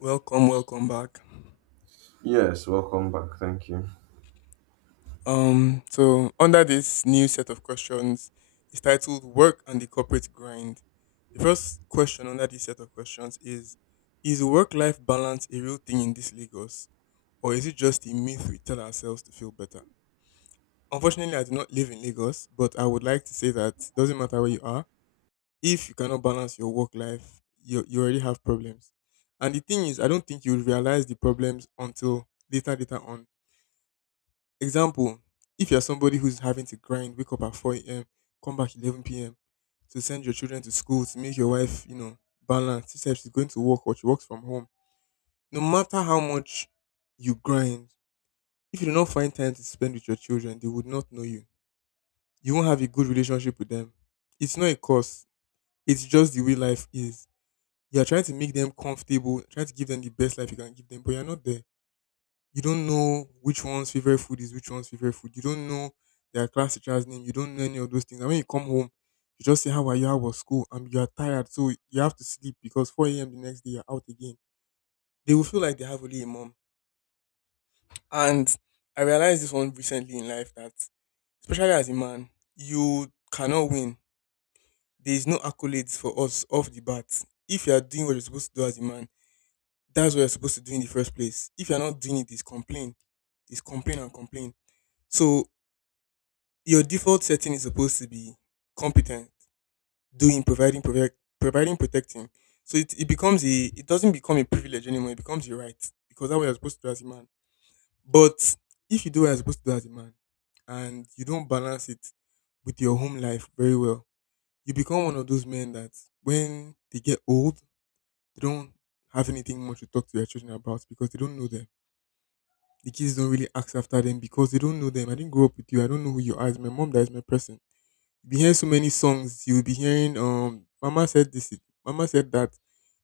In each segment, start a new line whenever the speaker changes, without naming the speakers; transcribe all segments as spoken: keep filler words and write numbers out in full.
Welcome, welcome back.
Yes, welcome back. Thank you.
Um, so under this new set of questions is titled Work and the Corporate Grind. The first question under this set of questions is: is work life balance a real thing in this Lagos? Or is it just a myth we tell ourselves to feel better? Unfortunately, I do not live in Lagos, but I would like to say that doesn't matter where you are, if you cannot balance your work life, you you already have problems. And the thing is, I don't think you will realize the problems until later later on. Example, if you're somebody who's having to grind, wake up at four a m, come back eleven p m to send your children to school, to make your wife, you know, balance. She said she's going to work or she works from home. No matter how much you grind, if you do not find time to spend with your children, they would not know you. You won't have a good relationship with them. It's not a curse. It's just the way life is. You're trying to make them comfortable, trying to give them the best life you can give them, but you're not there. You don't know which one's favorite food is, which one's favorite food. You don't know their class teacher's name. You don't know any of those things. And when you come home, you just say, how are you? How was school? And you are tired. So you have to sleep because four a m the next day, you're out again. They will feel like they have only a mom. And I realized this one recently in life that, especially as a man, you cannot win. There is no accolades for us off the bat. If you are doing what you're supposed to do as a man, that's what you're supposed to do in the first place. If you're not doing it, it's complain. It's complain and complain. So your default setting is supposed to be competent, doing, providing, protect, providing, protecting. So it, it becomes a, it doesn't become a privilege anymore. It becomes your right because that's what you're supposed to do as a man. But if you do what you're supposed to do as a man and you don't balance it with your home life very well, you become one of those men that, when they get old, they don't have anything much to talk to their children about because they don't know them. The kids don't really ask after them because they don't know them. I didn't grow up with you. I don't know who you are. It's my mom that is my person. You'll be hearing so many songs. You'll be hearing um Mama said this, it- Mama said that.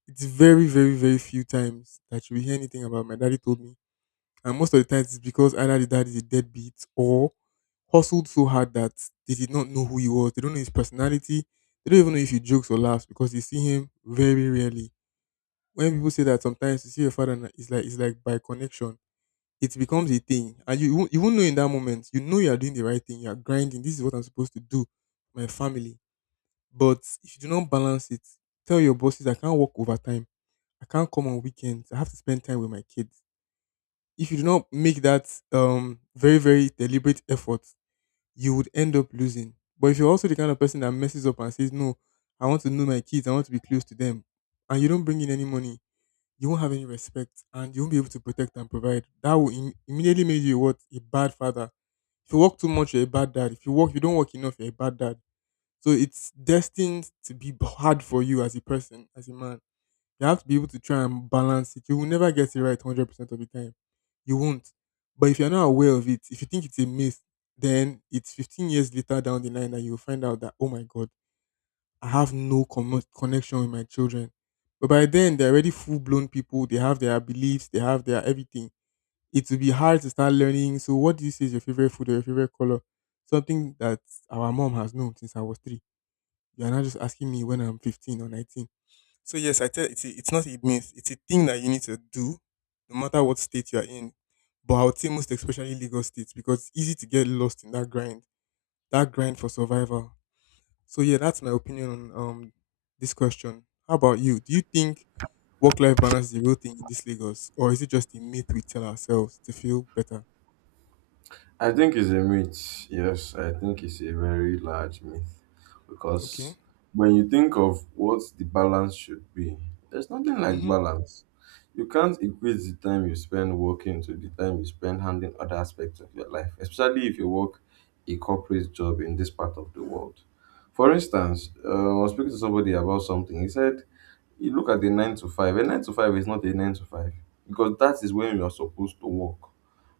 It's very, very, very few times that you will hear anything about my daddy told me. And most of the times, it's because either the dad is a deadbeat or hustled so hard that they did not know who he was. They don't know his personality. They don't even know if he jokes or laughs because you see him very rarely. When people say that sometimes you see your father and it's like it's like by connection. It becomes a thing. And you you won't you won't know in that moment. You know you are doing the right thing. You are grinding. This is what I'm supposed to do. My family. But if you do not balance it, tell your bosses I can't work overtime. I can't come on weekends. I have to spend time with my kids. If you do not make that um very very deliberate effort, you would end up losing. But if you're also the kind of person that messes up and says, no, I want to know my kids. I want to be close to them, and you don't bring in any money, you won't have any respect, and you won't be able to protect and provide. That will im- immediately make you what a bad father. If you work too much, you're a bad dad. If you work, you don't work enough, you're a bad dad. So it's destined to be b- hard for you as a person, as a man. You have to be able to try and balance it. You will never get it right one hundred percent of the time. You won't. But if you're not aware of it, if you think it's a myth, then it's fifteen years later down the line that you'll find out that, oh my God, I have no commo connection with my children. But by then, they're already full blown people. They have their beliefs, they have their everything. It will be hard to start learning. So, what do you say is your favorite food or your favorite color? Something that our mom has known since I was three, you're not just asking me when I'm fifteen or nineteen. So, yes, I tell it's, a, it's not a myth. It's a thing that you need to do no matter what state you're in. But I would say most especially Lagos states because it's easy to get lost in that grind, that grind for survival. So, yeah, that's my opinion on um, this question. How about you? Do you think work life balance is the real thing in this Lagos or is it just a myth we tell ourselves to feel better?
I think it's a myth. Yes, I think it's a very large myth
Okay.
because when you think of what the balance should be, there's nothing like
Mm-hmm.
balance. You can't equate the time you spend working to the time you spend handling other aspects of your life, especially if you work a corporate job in this part of the world. For instance, uh, I was speaking to somebody about something. He said, you look at the nine to five, a nine to five is not a nine to five because that is when you are supposed to work.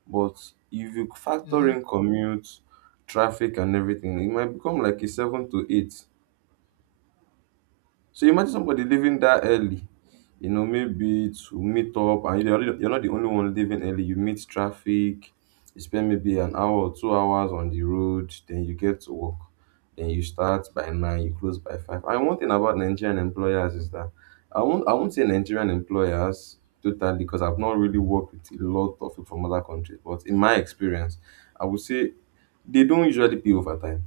But if you factor
Mm-hmm.
in commute, traffic and everything, it might become like a seven to eight. So imagine somebody leaving that early, you know, maybe to meet up, and you're, already- you're not the only one leaving early. You meet traffic, you spend maybe an hour or two hours on the road, then you get to work. Then you start by nine, you close by five. And one thing about Nigerian employers is that I won't, I won't say Nigerian employers totally because I've not really worked with a lot of people from other countries, but in my experience, I would say they don't usually pay overtime,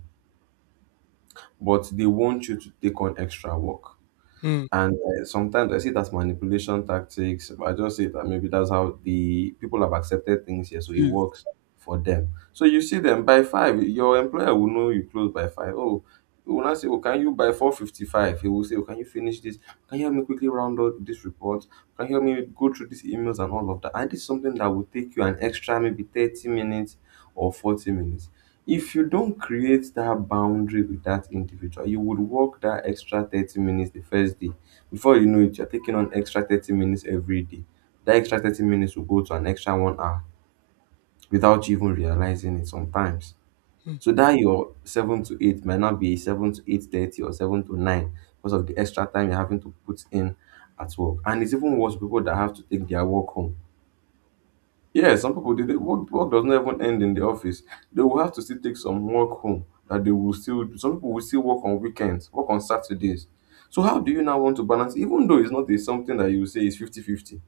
but they want you to take on extra work
Hmm.
and uh, sometimes I see it as manipulation tactics, but I just see that maybe that's how the people have accepted things here, so it
Jeez.
works for them. So you see them by five. Your employer will know you close by five. Oh, he will not say, "Oh, can you by four fifty-five?" He will say, "Oh, can you finish this? Can you help me quickly round out this report? Can you help me go through these emails and all of that?" And this is something that will take you an extra maybe thirty minutes or forty minutes. If you don't create that boundary with that individual, you would work that extra thirty minutes the first day. Before you know it, you're taking on extra thirty minutes every day. That extra thirty minutes will go to an extra one hour without you even realizing it sometimes.
Hmm.
So that your seven to eight might not be seven to eight thirty or seven to nine because of the extra time you're having to put in at work. And it's even worse for people that have to take their work home. Yeah, some people they, work, work does not even end in the office. They will have to still take some work home that they will still do. Some people will still work on weekends, work on Saturdays. So how do you now want to balance, even though it's not a, something that you say is fifty-fifty?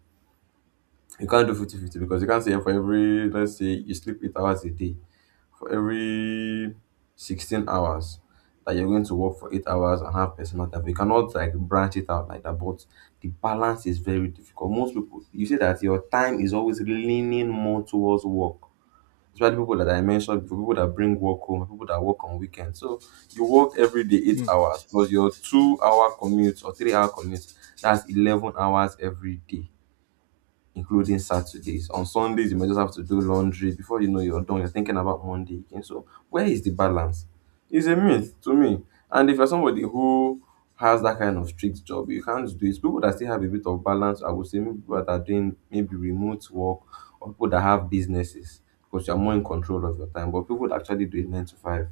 You can't do fifty-fifty because you can't say for every, let's say you sleep eight hours a day, for every sixteen hours that you're going to work for eight hours and have personal time. You cannot like branch it out like that, but the balance is very difficult. Most people, you see that your time is always leaning more towards work. Especially people that I mentioned before, people that bring work home, people that work on weekends. So you work every day eight
Hmm.
hours plus your two hour commute or three hour commute. That's eleven hours every day including Saturdays. On Sundays, you might just have to do laundry. Before you know you're done, you're thinking about Monday again. So where is the balance? It's a myth to me. And if you're somebody who has that kind of strict job, you can't do it. People that still have a bit of balance, I would say maybe people that are doing maybe remote work or people that have businesses because you're more in control of your time. But people that actually do it nine to five,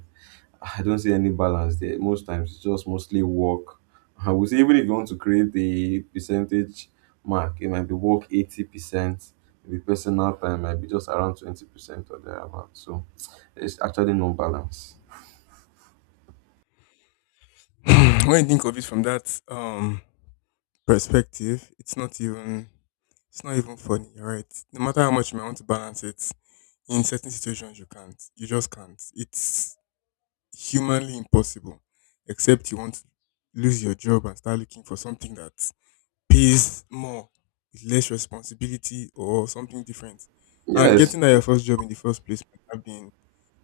I don't see any balance there. Most times it's just mostly work. I would say even if you want to create a percentage mark, it might be work eighty percent, maybe personal time might be just around twenty percent or thereabout. So there's actually no balance.
When you think of it from that um perspective, it's not even it's not even funny, all right. No matter how much you may want to balance it, in certain situations you can't. You just can't. It's humanly impossible. Except you want to lose your job and start looking for something that pays more with less responsibility or something different. And
Yes.
getting that your first job in the first place might have been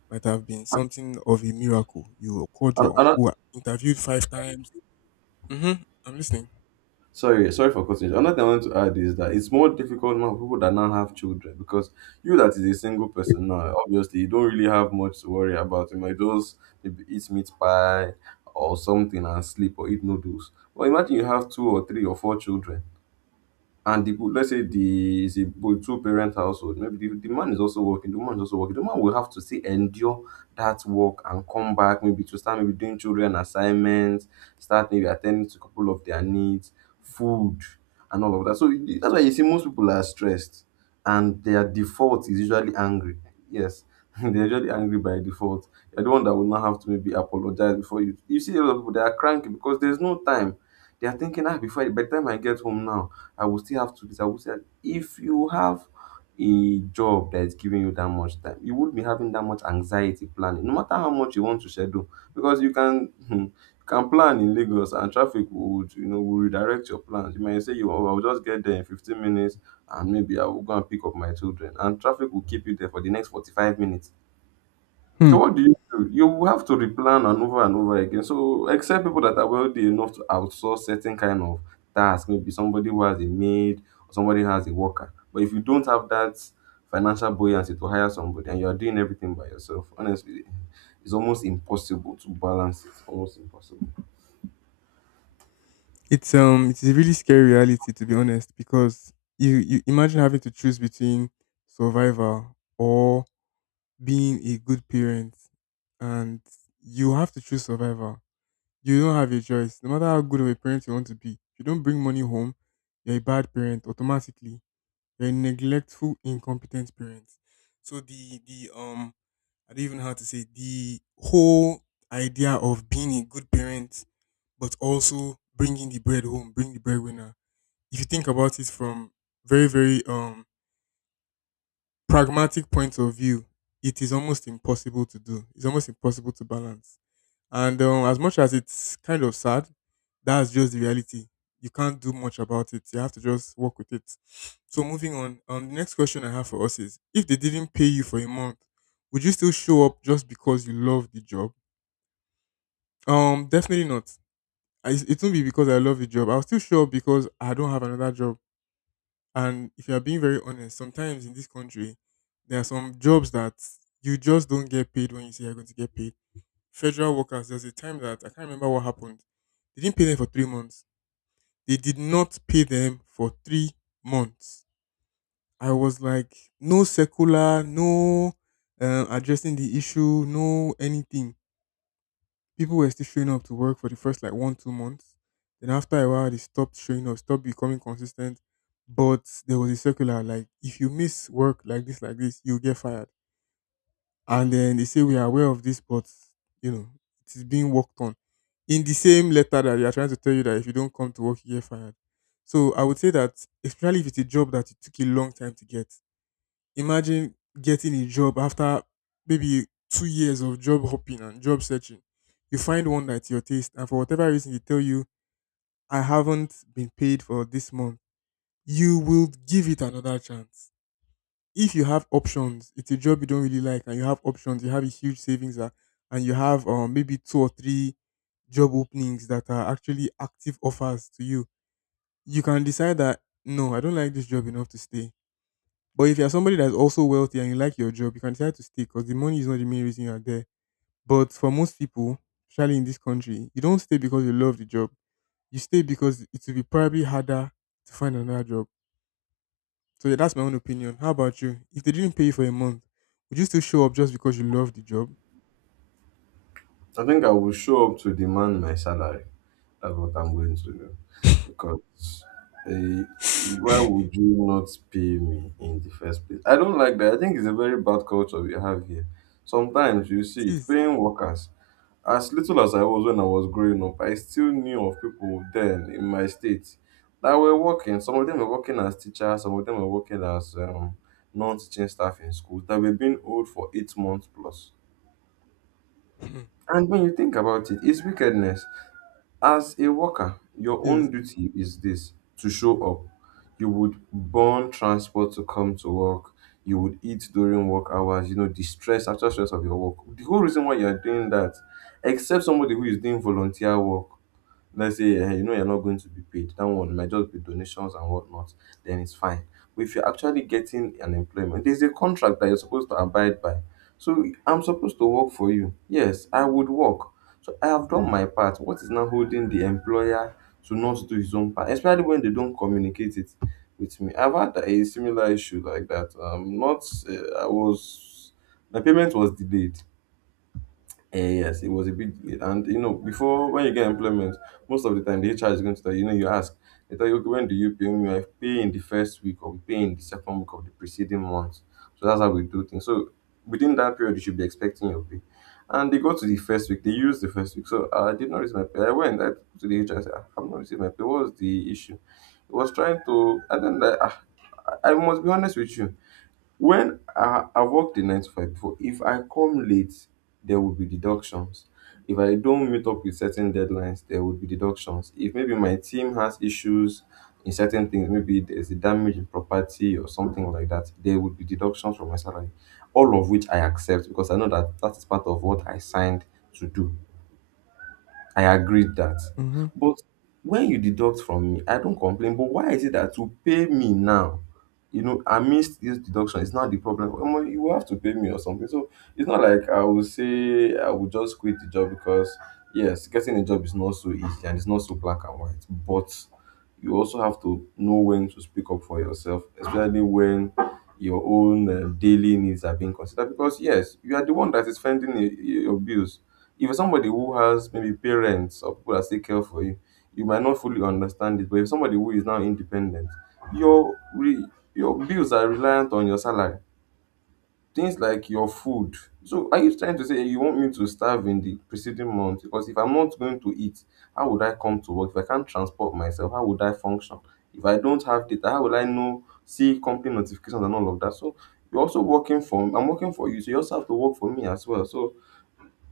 might have been something of a miracle. You called
And,
your
and I-
uncle, interviewed five times. Mm-hmm. I'm listening.
Sorry, sorry for cutting you. Another thing I want to add is that it's more difficult now for people that now have children because you that is a single person now, obviously you don't really have much to worry about. You might just maybe eat meat pie or something and sleep or eat noodles. But imagine you have two or three or four children and, the let's say the is a two parent household, maybe the, the man is also working, the woman is also working. The man will have to still endure that work and come back maybe to start maybe doing children assignments, start maybe attending to a couple of their needs, food and all of that. So you- that's why you see most people are stressed and their default is usually angry. Yes, they're usually angry by default. You're the one that will not have to maybe apologize before you you see a lot of people. They are cranky because there's no time. They are thinking, ah, before by the time I get home now, I will still have two days. I will say if you have a job that is giving you that much time, you won't be having that much anxiety planning, no matter how much you want to schedule, because you can you can plan in Lagos and traffic would, you know, will redirect your plans. You might say, you oh, I'll just get there in fifteen minutes and maybe I will go and pick up my children, and traffic will keep you there for the next forty-five minutes.
Hmm.
So what do you do? You have to replan and over and over again. So except people that are wealthy enough to outsource certain kind of task, maybe somebody who has a maid or somebody who has a worker. But if you don't have that financial buoyancy to hire somebody and you are doing everything by yourself, honestly, it's almost impossible to balance it. Almost impossible.
It's um it's a really scary reality, to be honest, because you you imagine having to choose between survival or being a good parent, and you have to choose survival. You don't have a choice. No matter how good of a parent you want to be, if you don't bring money home, you're a bad parent automatically. You're a neglectful, incompetent parent. So the the um I don't even know how to say the whole idea of being a good parent, but also bringing the bread home, bring the breadwinner, if you think about it from very very um pragmatic point of view, it is almost impossible to do. It's almost impossible to balance. And um, as much as it's kind of sad, that's just the reality. You can't do much about it. You have to just work with it. So moving on, um, the next question I have for us is: if they didn't pay you for a month, would you still show up just because you love the job? Um, definitely not. I, it won't be because I love the job. I'll still show up because I don't have another job. And if you are being very honest, sometimes in this country, there are some jobs that you just don't get paid when you say you're going to get paid. Federal workers, there's a time that I can't remember what happened. They didn't pay them for three months. They did not pay them for three months. I was like, no circular, no um, addressing the issue, no anything. People were still showing up to work for the first like one two months. Then after a while, they stopped showing up, stopped becoming consistent. But there was a circular like, if you miss work like this, like this, you'll get fired. And then they say we are aware of this, but you know it is being worked on. In the same letter that they are trying to tell you that if you don't come to work, you get fired. So I would say that, especially if it's a job that it took a long time to get. Imagine getting a job after maybe two years of job hopping and job searching. You find one that's your taste, and for whatever reason, they tell you, I haven't been paid for this month. You will give it another chance. If you have options, it's a job you don't really like, and you have options, you have a huge savings, uh, and you have um, maybe two or three job openings that are actually active offers to you, you can decide that no, I don't like this job enough to stay. But if you're somebody that's also wealthy and you like your job, you can decide to stay because the money is not the main reason you're there. But for most people, especially in this country, you don't stay because you love the job. You stay because it will be probably harder to find another job. So yeah, that's my own opinion. How about you? If they didn't pay you for a month, would you still show up just because you love the job?
I think I will show up to demand my salary. That's what I'm going to do. Because eh, why would
It
you not pay me in the first place? I don't like that. I think it's a very bad culture we have here. Sometimes you see it
is.
paying workers. As little as I was when I was growing up, I still knew of people then in my state that were working. Some of them were working as teachers, some of them were working as um, non teaching staff in schools that were being old for eight months plus.
It
And when you think about it, it's wickedness. As a worker, your
is.
own duty is this, to show up. You would burn transport to come to work. You would eat during work hours, you know, the stress, actual stress of your work. The whole reason why you're doing that, except somebody who is doing volunteer work, let's say um you know, you're not going to be paid, that one might just be donations and whatnot, then it's fine. But if you're actually getting an employment, there's a contract that you're supposed to abide by. So I'm supposed to work for you. Yes, I would work. So I have done my part. What is now holding the employer to not do his own part, especially when they don't communicate it with me? I've had a similar issue like that. Um, not uh, I was, my payment was delayed. Eh, yes, it was a big, and you know, before when you get employment, most of the time the H R is going to tell you, you know, you ask, they tell you, okay, when do you pay me? I pay in the first week, or we pay in the second week of the preceding month. So that's how we do things. So within that period, you should be expecting your pay. And they go to the first week, they use the first week. So I did not receive my pay. I went I to the H R, I said, "Ah, I've not received my pay. What was the issue?" It was trying to, and then I, I, I must be honest with you. When I I've worked in nine to five before, if I come late, there will be deductions. If I don't meet up with certain deadlines, there will be deductions. If maybe my team has issues in certain things, maybe there's a damage in property or something like that, there will be deductions from my salary. All of which I accept because I know that that is part of what I signed to do. I agreed that.
Mm-hmm.
But when you deduct from me, I don't complain. But why is it that to pay me now? You know, I missed this deduction. It's not the problem. Omo, you have to pay me or something. So it's not like I will say I will just quit the job because yes, getting a job is not so easy and it's not so black and white. But you also have to know when to speak up for yourself, especially when your own uh, daily needs are being considered. Because yes, you are the one that is fending y- y- your bills if you're somebody who has maybe parents or people that take care for you, you might not fully understand it. But if somebody who is now independent, your re- your bills are reliant on your salary. Things like your food. So are you trying to say you want me to starve in the preceding month? Because if I'm not going to eat, how would I come to work? If I can't transport myself, how would I function? If I don't have data, how will I know see company notifications and all of that? So you're also working for I'm working for you, so you also have to work for me as well. So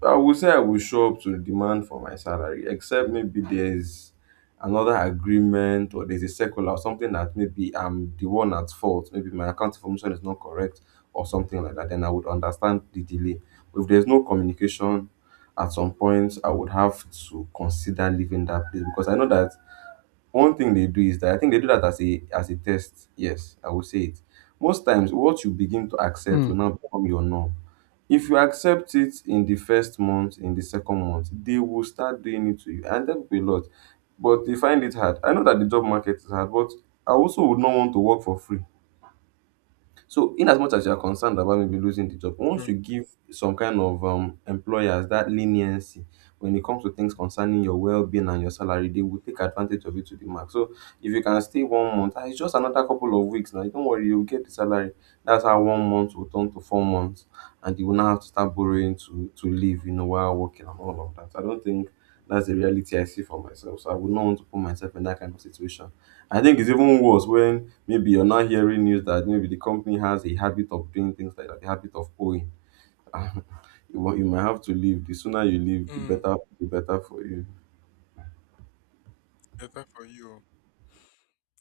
I would say I will show up to the demand for my salary, except maybe there's another agreement or there's a circular or something that maybe I'm the one at fault. Maybe my account information is not correct or something like that. Then I would understand the delay. But if there's no communication, at some point I would have to consider leaving that place because I know that one thing they do is that I think they do that as a as a test. Yes, I will say it. Most times, what you begin to accept
Mm.
will now become your norm. If you accept it in the first month, in the second month, they will start doing it to you, and that will be a lot. But they find it hard. I know that the job market is hard, but I also would not want to work for free. So, in as much as you are concerned about maybe losing the job, once
Sure.
you give some kind of um, employers that leniency when it comes to things concerning your well-being and your salary, they will take advantage of it to the max. So, if you can stay one month, ah, it's just another couple of weeks now. Don't worry, you'll get the salary. That's how one month will turn to four months, and you will now have to start borrowing to to live, you know, while working and all of that. I don't think that's the reality I see for myself. So I would not want to put myself in that kind of situation. I think it's even worse when maybe you're not hearing news that maybe the company has a habit of doing things like that, the habit of owing. You, mi- you might have to leave. The sooner you leave, the
Mm.
better, the better for you.
Better for you.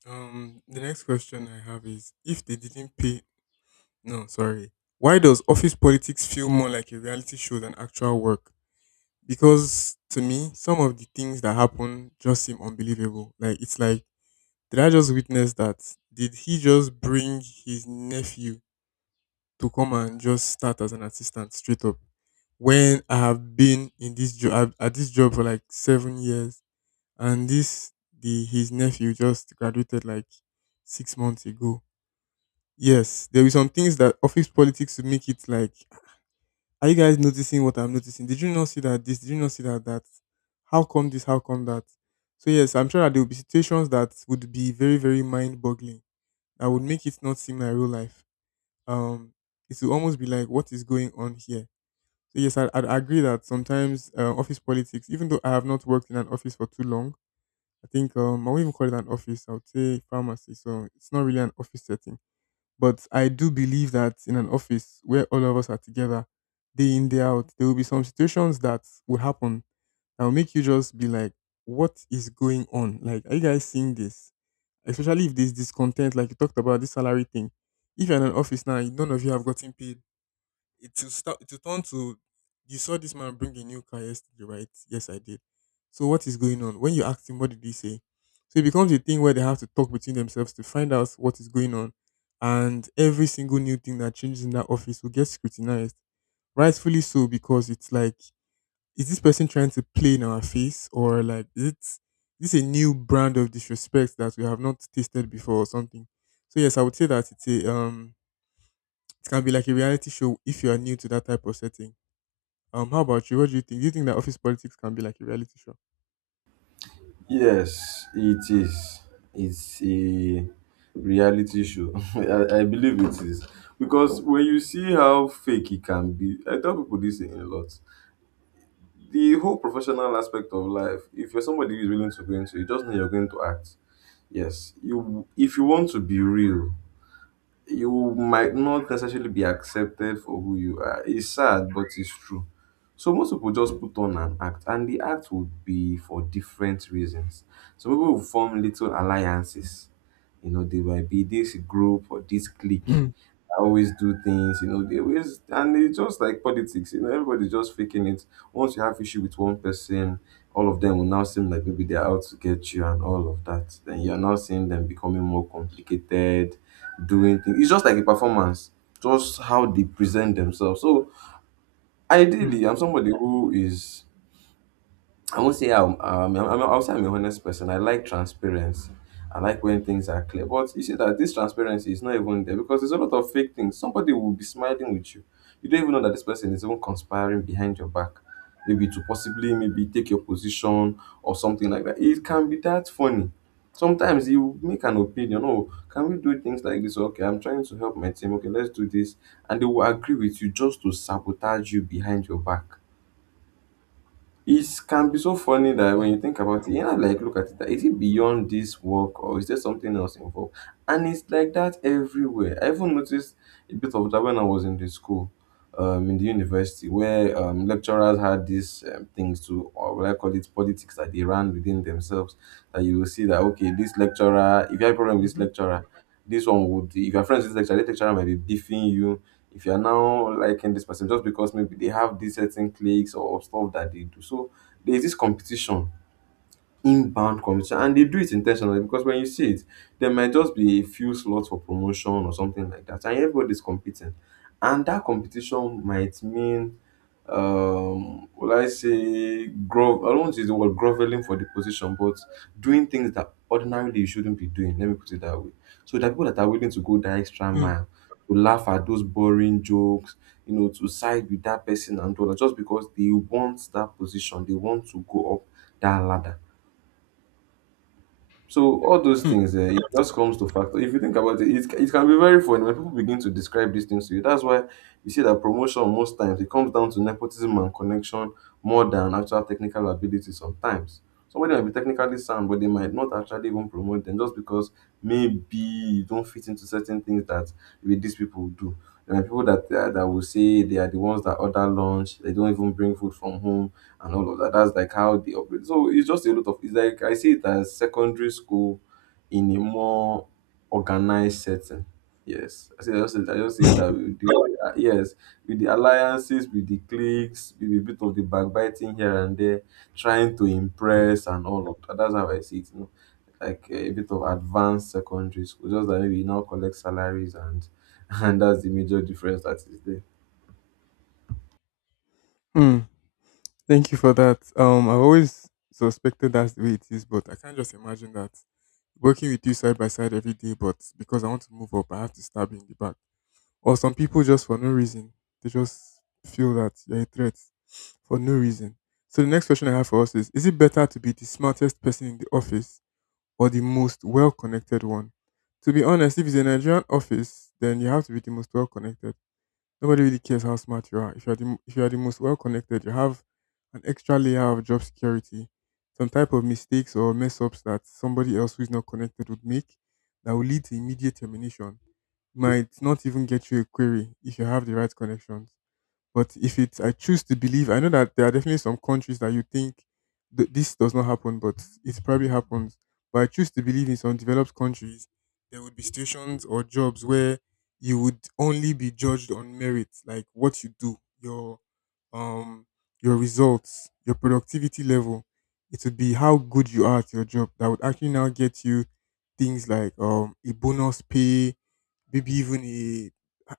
Um, the next question I have is if they didn't pay. No, sorry. Why does office politics feel more like a reality show than actual work? Because to me, some of the things that happen just seem unbelievable. Like it's like, did I just witness that? Did he just bring his nephew to come and just start as an assistant straight up? When I have been in this job at this job for like seven years, and this the his nephew just graduated like six months ago. Yes, there will be some things that office politics will make it like, are you guys noticing what I'm noticing? Did you not see that this? Did you not see that that? How come this? How come that? So yes, I'm sure that there will be situations that would be very, very mind-boggling. That would make it not seem like real life. Um, it will almost be like, what is going on here? So yes, I, I agree that sometimes uh, office politics, even though I have not worked in an office for too long, I think um, I won't even call it an office. I would say pharmacy. So it's not really an office setting, but I do believe that in an office where all of us are together, day in, day out, there will be some situations that will happen that will make you just be like, what is going on? Like, are you guys seeing this? Especially if there's discontent, like you talked about this salary thing. If you're in an office now, none of you have gotten paid, it will start, it will turn to, you saw this man bring a new car yesterday, right? Yes, I did. So what is going on? When you ask him, what did he say? So it becomes a thing where they have to talk between themselves to find out what is going on. And every single new thing that changes in that office will get scrutinized. Rightfully so, because it's like, is this person trying to play in our face? Or like, is it, is this a new brand of disrespect that we have not tasted before or something? So yes, I would say that it's a um it can be like a reality show if you are new to that type of setting. Um, how about you? What do you think? Do you think that office politics can be like a reality show?
Yes, it is. It's a reality show. I, I believe it is. Because when you see how fake it can be, I tell people this a lot. The whole professional aspect of life, if you're somebody who's willing to go into it, just know you're going to act. Yes. You if you want to be real, you might not necessarily be accepted for who you are. It's sad, but it's true. So most people just put on an act, and the act would be for different reasons. Some people will form little alliances. You know, they might be this group or this clique.
Hmm.
I always do things, you know, they always and it's just like politics, you know, everybody's just faking it. Once you have issue with one person, all of them will now seem like maybe they're out to get you and all of that. Then you're now seeing them becoming more complicated doing things. It's just like a performance, just how they present themselves. So
Hmm.
ideally, I'm somebody who is I won't say I'm, um, I'm, I'm, I'll say I'm a honest person. I like transparency. I like when things are clear. But you see that this transparency is not even there because there's a lot of fake things. Somebody will be smiling with you. You don't even know that this person is even conspiring behind your back. Maybe to possibly maybe take your position or something like that. It can be that funny. Sometimes you make an opinion. Oh, can we do things like this? Okay, I'm trying to help my team. Okay, let's do this. And they will agree with you just to sabotage you behind your back. It can be so funny that when you
Hmm.
think about it, you know, like look at it, that
Wow.
is it beyond this work or is there something else involved? And it's like that everywhere. I even noticed a bit of that when I was in the school, um, in the university, where um, lecturers had these um, things to, or what I call it, politics that they ran within themselves. That you will see that okay, this lecturer, if you have a problem with this
Mhm.
lecturer, this one would, if your friends is lecturer, the lecturer might be beefing you. If you are now liking this person, just because maybe they have these certain cliques or stuff that they do. So there's this competition inbound competition and they do it intentionally because when you see it there might just be a few slots for promotion or something like that and everybody's competing and that competition might mean um will I say grovel, I don't want to use the word groveling for the position, but doing things that ordinarily you shouldn't be doing, let me put it that way. So there are people that are willing to go that extra
Hmm.
mile to laugh at those boring jokes, you know, to side with that person and all that just because they want that position, they want to go up that ladder. So all those
Hmm.
things, uh, it just comes to factor. If you think about it, it, it can be very funny when people begin to describe these things to you. That's why you see that promotion most times it comes down to nepotism and connection more than actual technical ability. Sometimes somebody might be technically sound, but they might not actually even promote them just because maybe you don't fit into certain things that maybe these people do. There are people that uh, that will say they are the ones that order lunch. They don't even bring food from home and all of that. That's like how they operate. So it's just a lot of it's like I see it as secondary school in a more organized setting. Yes, I say I just say, I just say that with the uh, yes, with the alliances, with the cliques, with a bit of the backbiting here and there, trying to impress and all of that. That's how I see it. You know? Like uh, a bit of advanced secondary school, just that maybe you now collect salaries and and that's the major difference that is there.
Hmm. Thank you for that. Um, I've always suspected that's the way it is, but I can't just imagine that, working with you side by side every day, but because I want to move up, I have to stab you in the back. Or some people, just for no reason, they just feel that you're a threat for no reason. So the next question I have for us is: is it better to be the smartest person in the office or the most well connected one? To be honest, if it's a Nigerian office, then you have to be the most well connected. Nobody really cares how smart you are. If you're the, if you are the most well connected, you have an extra layer of job security. Some type of mistakes or mess ups that somebody else who is not connected would make, that will lead to immediate termination, might not even get you a query if you have the right connections. But if it's, I choose to believe, I know that there are definitely some countries that you think th- this does not happen, but it probably happens. But I choose to believe in some developed countries, there would be stations or jobs where you would only be judged on merit, like what you do, your um, your results, your productivity level. It would be how good you are at your job that would actually now get you things like um, a bonus pay, maybe even a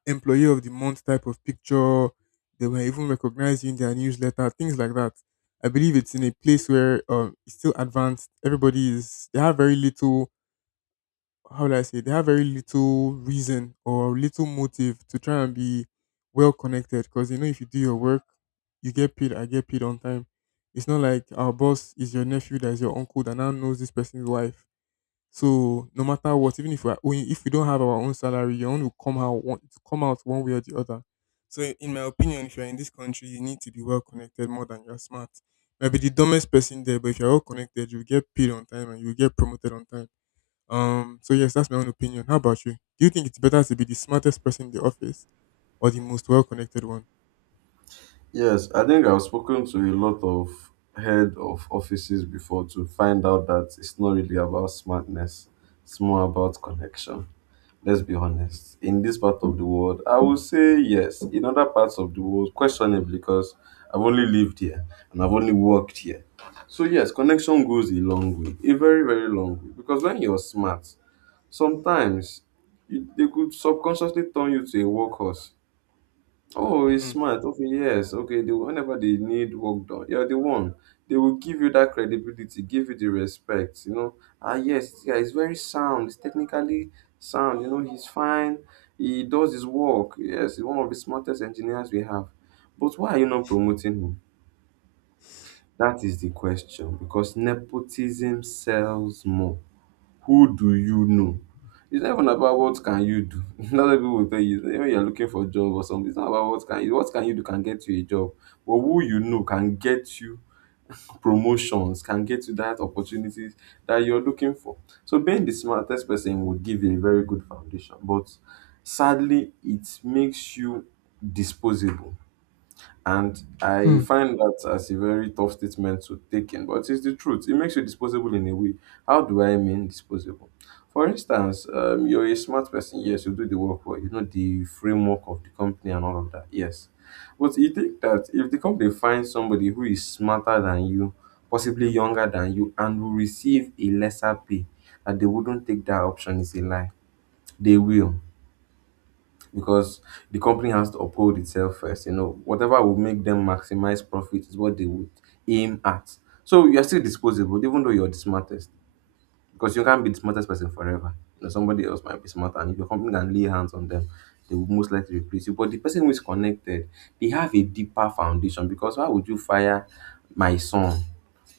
employee of the month type of picture, they were even recognized in their newsletter, things like that. I believe it's in a place where um, it's still advanced. Everybody is, they have very little, how do I say, they have very little reason or little motive to try and be well connected, because you know, if you do your work, you get paid, I get paid on time. It's not like our boss is your nephew, that is your uncle that now knows this person's wife, so no matter what, even if we are owing, if we don't have our own salary, your own will come out, one it will come out one way or the other. So i- in my opinion, if you're in this country, you need to be well connected more than you're smart. You might be the dumbest person there, but if you're well connected, you'll get paid on time and you'll get promoted on time. Um so yes, that's my own opinion. How about you? Do you think it's better to be the smartest person in the office or the most well connected one?
Yes, I think I've spoken to a lot of head of offices before to find out that it's not really about smartness, it's more about connection. Let's be honest. In this part of the world, I would say yes. In other parts of the world, questionably, because I've only lived here and I've only worked here. So, yes, connection goes a long way, a very, very long way. Because when you're smart, sometimes you, they could subconsciously turn you to a workhorse. Oh, it's
Hmm.
smart. Okay, yes. Okay, they, whenever they need work done, you're the one. They will give you that credibility, give you the respect. You know, ah, yes, this guy is very sound. He's technically sound. You know, he's fine. He does his work. Yes, he's one of the smartest engineers we have. But why are you not promoting him? That is the question. Because nepotism sells more. Who do you know? It's not even about what can you do. That's what people will tell you. Even when you're looking for a job or something, it's not about what can you what can you do can get you a job. But who you know can get you promotions, can get you that opportunities that you're looking for. So being the smartest person would give you a very good foundation. But sadly, it makes you disposable. And I
Hmm.
find that as a very tough statement to take in, but it's the truth. It makes you disposable in a way. How do I mean disposable? For instance, um, you're a smart person. Yes, you do the work well. You know the framework of the company and all of that. Yes. But you think that if the company finds somebody who is smarter than you, possibly younger than you, and will receive a lesser pay, that they wouldn't take that option is a lie. They will because the company has to uphold itself first. You know, whatever will make them maximize profit is what they would aim at. So you're still disposable, even though you're the smartest, because you can't be the smartest person forever. You know, somebody else might be smarter, and if your company can lay hands on them, they will most likely replace you. But the person who is connected, they have a deeper foundation because why would you fire my son?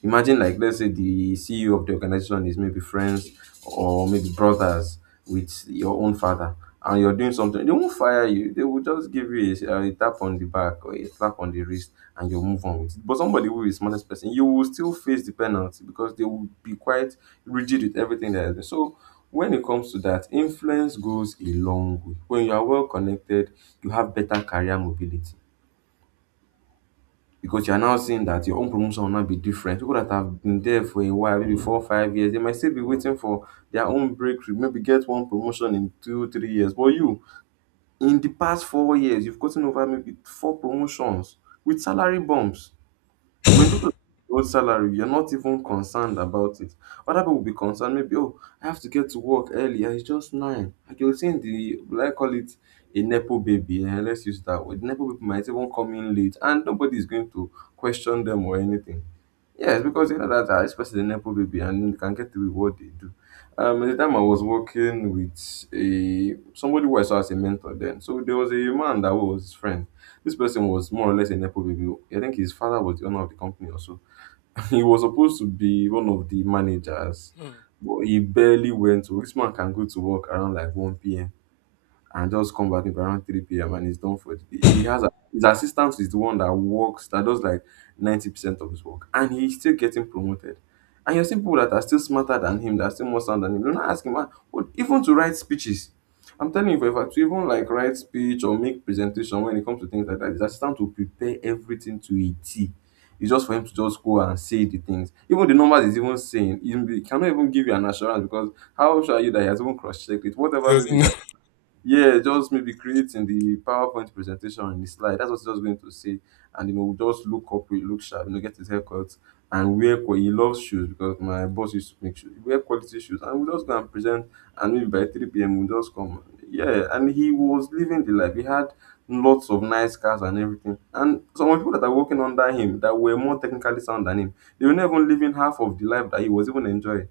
Imagine, like, let's say the C E O of the organization is maybe friends or maybe brothers with your own father, and you're doing something. They won't fire you. They will just give you a, a tap on the back or a slap on the wrist, and you'll move on with it. But somebody who is smartest person, you will still face the penalty because they will be quite rigid with everything that has been. So when it comes to that, influence goes a long way. When you are well connected, you have better career mobility because you are now seeing that your own promotion will not be different. People that have been there for a while, maybe four, five years, they might still be waiting for their own breakthrough, maybe get one promotion in two, three years. But you, in the past four years, you've gotten over maybe four promotions with salary bumps. When people old salary, you're not even concerned about it. Other people will be concerned, maybe, oh, I have to get to work earlier. It's just nine. Like you're seeing the, will I call it a Nepo baby? eh, Let's use that word. Nepo people might even come in late and nobody is going to question them or anything. Yes, because you know that uh, especially the Nepo baby and you can get to what they do. Um, at the time I was working with a somebody who I saw as a mentor then. So there was a man that was his friend. This person was more or less a nepo baby. I think his father was the owner of the company also. He was supposed to be one of the managers,
Hmm.
but he barely went to. This man can go to work around like one p.m and just come back in around three p m and he's done for the day. He has a, his assistant is the one that works, that does like ninety percent of his work, and he's still getting promoted. And you're seeing people that are still smarter than him, that are still more sound than him. Don't ask him, "Ah, what, even to write speeches. I'm telling you, if I to even like write speech or make presentation when it comes to things like that, his assistant will prepare everything to a T. It's just for him to just go and say the things. Even the numbers he's even saying, he he cannot even give you an assurance because how sure are you that he has even cross-checked it?
It
Whatever maybe is
doesn't.
yeah, just maybe creating the PowerPoint presentation on the slide. That's what he's just going to say. And you know, just look corporate, look sharp, you know, get his haircut and wear qu- he loves shoes because my boss used to make shoes. Wear quality shoes. And we'll just go and present and maybe by three p m we'll just come. Yeah, and he was living the life. He had lots of nice cars and everything. And some of the people that are working under him that were more technically sound than him, they were never even living half of the life that he was even enjoying.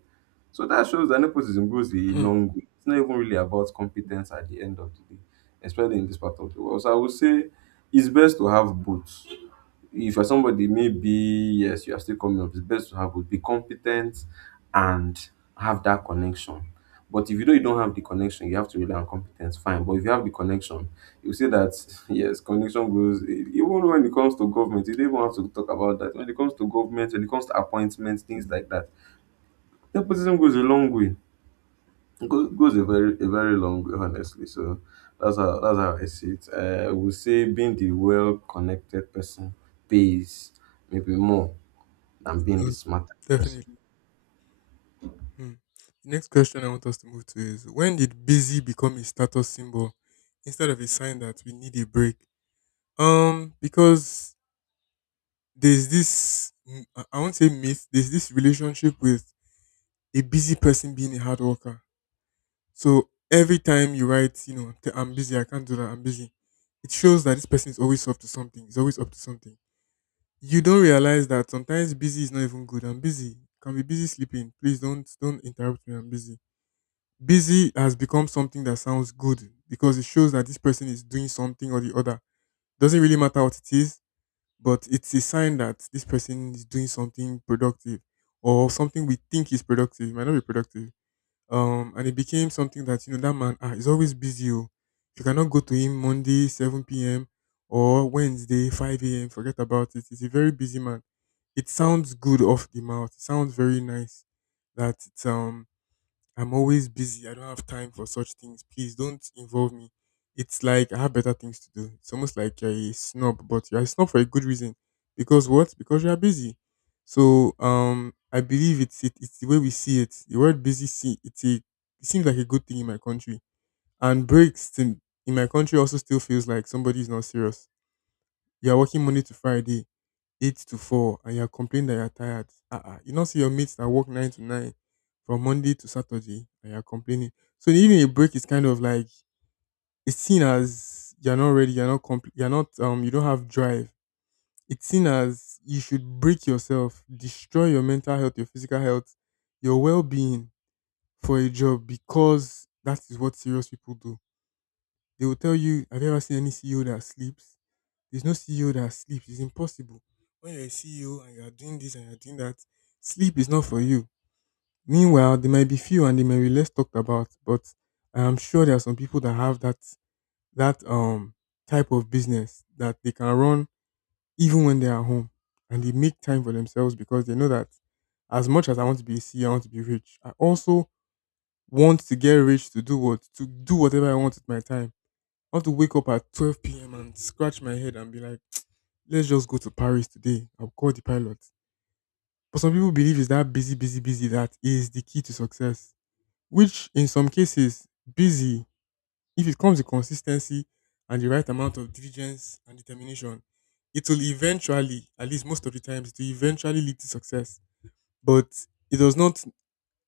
So that shows that nepotism goes a
Hmm.
long way. It's not even really about competence at the end of the day, especially in this part of the world. So I would say it's best to have both. If you're somebody, maybe yes, you are still coming up. It's best to have both. Be competent and have that connection. But if you know you don't have the connection, you have to rely on competence. Fine, but if you have the connection, you see that yes, connection goes. Even when it comes to government, you don't even have to talk about that. When it comes to government, when it comes to appointments, things like that, nepotism goes a long way. Go- goes a very a very long way, honestly. So that's how that's how I see it. Uh, I would say being the well connected person pays maybe more than
It
being the
does.
smart person.
Definitely. Hmm. The next question I want us to move to is, when did busy become a status symbol instead of a sign that we need a break? Um, because there's this mm, I I won't say myth, there's this relationship with a busy person being a hard worker. So every time you write, you know, "T- "I'm busy, I can't do that, I'm busy," it shows that this person is always up to something, is always up to something. You don't realize that sometimes busy is not even good. I'm busy, can be busy sleeping. Please don't don't interrupt me. I'm busy. Busy has become something that sounds good because it shows that this person is doing something or the other. Doesn't really matter what it is, but it's a sign that this person is doing something productive, or something we think is productive. It might not be productive. Um, and it became something that, you know, that man, ah, is always busy. Oh. If you cannot go to him Monday seven p m or Wednesday five a m, forget about it. He's a very busy man. It sounds good off the mouth. It sounds very nice that it's, um I'm always busy. I don't have time for such things. Please don't involve me. It's like I have better things to do. It's almost like you're a snob, but you're a snob for a good reason. Because what? Because you are busy. So um, I believe it's, it, it's the way we see it. The word busy, see it's a it seems like a good thing in my country. And breaks in, in, my country also still feels like somebody is not serious. You are working Monday to Friday eight to four and you're complaining that you're tired. Uh-uh. You don't see your mates that work nine to nine from Monday to Saturday, and you're complaining. So even a break is kind of like, it's seen as you're not ready, you're not compl- you're not um you don't have drive. It's seen as you should break yourself, destroy your mental health, your physical health, your well being for a job, because that is what serious people do. They will tell you, have you ever seen any C E O that sleeps? There's no C E O that sleeps. It's impossible. When you're a C E O and you're doing this and you're doing that, sleep is not for you. Meanwhile, there might be few and they may be less talked about, but I am sure there are some people that have that that um type of business that they can run even when they are home, and they make time for themselves because they know that, as much as I want to be a C E O, I want to be rich, I also want to get rich to do what to do whatever I want with my time. I want to wake up at twelve p m and scratch my head and be like, let's just go to Paris today. I'll call the pilot. But some people believe it's that busy, busy, busy that is the key to success, which in some cases, busy, if it comes with consistency and the right amount of diligence and determination, it will eventually, at least most of the times, to eventually lead to success. But it does not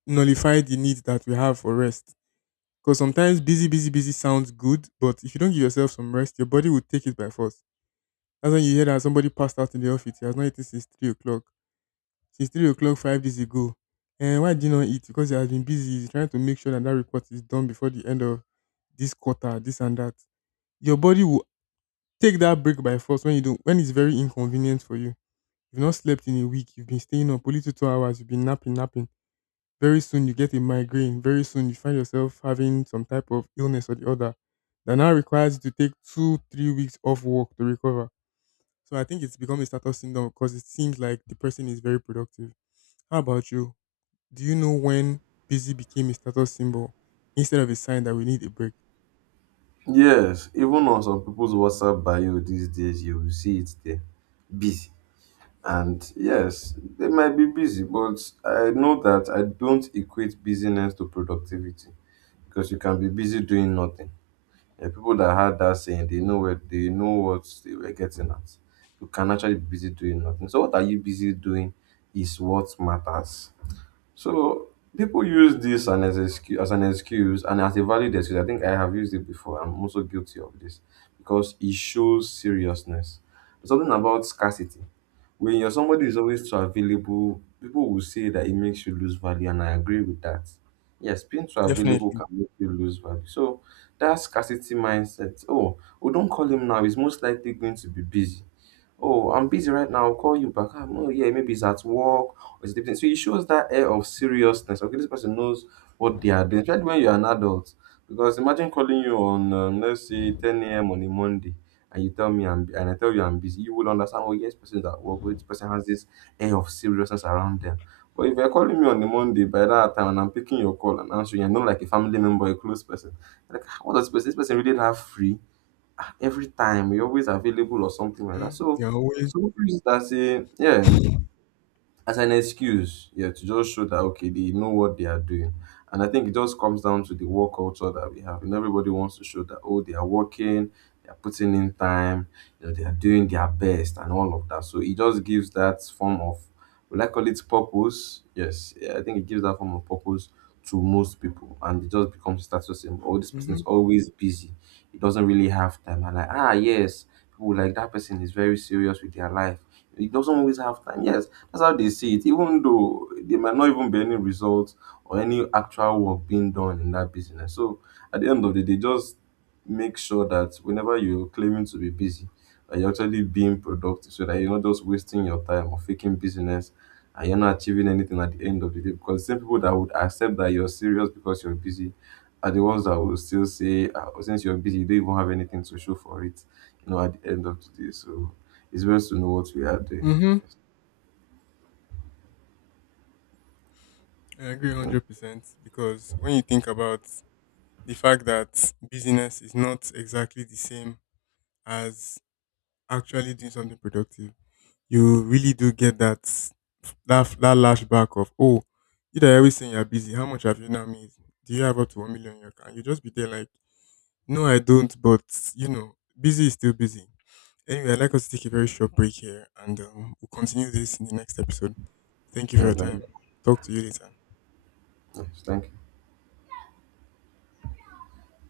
nullify the need that we have for rest. Because sometimes busy, busy, busy sounds good, but if you don't give yourself some rest, your body will take it by force. That's when you hear that somebody passed out in the office. He has not eaten since three o'clock. Since three o'clock five days ago. And why did you not eat? Because he has been busy. He's trying to make sure that that report is done before the end of this quarter, this and that. Your body will take that break by force, when you don't when it's very inconvenient for you. You've not slept in a week, you've been staying up only two two hours, you've been napping, napping. Very soon you get a migraine. Very soon you find yourself having some type of illness or the other that now requires you to take two, three weeks off work to recover. So I think it's become a status syndrome because it seems like the person is very productive. How about you? Do you know when busy became a status symbol instead of a sign that we need a break?
Yes, even on some people's WhatsApp bio these days, you will see it there, busy. And yes, they might be busy, but I know that I don't equate busyness to productivity because you can be busy doing nothing. And people that had that saying, they know where they know what they were getting at. You can actually be busy doing nothing. So what are you busy doing is what matters. So people use this an as, excuse, as an excuse and as a valid excuse. I think I have used it before. I'm also guilty of this because it shows seriousness. There's something about scarcity. When you're somebody is always too available, people will say that it makes you lose value, and I agree with that. Yes, being too available
Definitely.
can make you lose value. So that scarcity mindset. Oh, we don't call him now. He's most likely going to be busy. Oh, I'm busy right now. I'll call you back. Um, oh, yeah, maybe he's at work or he's sleeping. So it shows that air of seriousness. Okay, this person knows what they are doing, especially when you're an adult. Because imagine calling you on, um, let's say, ten a m on a Monday, and you tell me, I'm, and I tell you I'm busy. You will understand, oh, yes, person's at work. Or this person has this air of seriousness around them. But if you're calling me on a Monday by that time and I'm picking your call and answering, I know like a family member, a close person, like, "Ah, what does this person, this person really have free? Every time, you are always available or something like that.
Mm,
So,
you're always.
so people use that say, yeah, as an excuse, yeah, to just show that okay, they know what they are doing. And I think it just comes down to the work culture that we have. And everybody wants to show that oh, they are working, they are putting in time, you know, they are doing their best and all of that. So it just gives that form of will I call it purpose? Yes, yeah, I think it gives that form of purpose to most people, and it just becomes status symbol. Oh, this person
Mm-hmm,
is always busy. He doesn't really have time. And like, ah, yes, people like that person is very serious with their life. He doesn't always have time. Yes, that's how they see it, even though there might not even be any results or any actual work being done in that business. So at the end of the day, just make sure that whenever you're claiming to be busy, that you're actually being productive so that you're not just wasting your time or faking business and you're not achieving anything at the end of the day. Because the same people that would accept that you're serious because you're busy are the ones that will still say, "Ah, oh, since you're busy, you don't even have anything to show for it, you know, at the end of the day. So it's best to know what we are doing.
mm-hmm. I agree one hundred percent because when you think about the fact that busyness is not exactly the same as actually doing something productive, you really do get that that that lashback of, oh, you that are always saying you're busy, how much have you now made? Do you have up to one million in your account? You just be there like, no, I don't, but you know, busy is still busy. Anyway, I'd like us to take a very short break here, and um, we'll continue this in the next episode. Thank you for your
And um,
time. Talk to you later.
Nice. Thank you.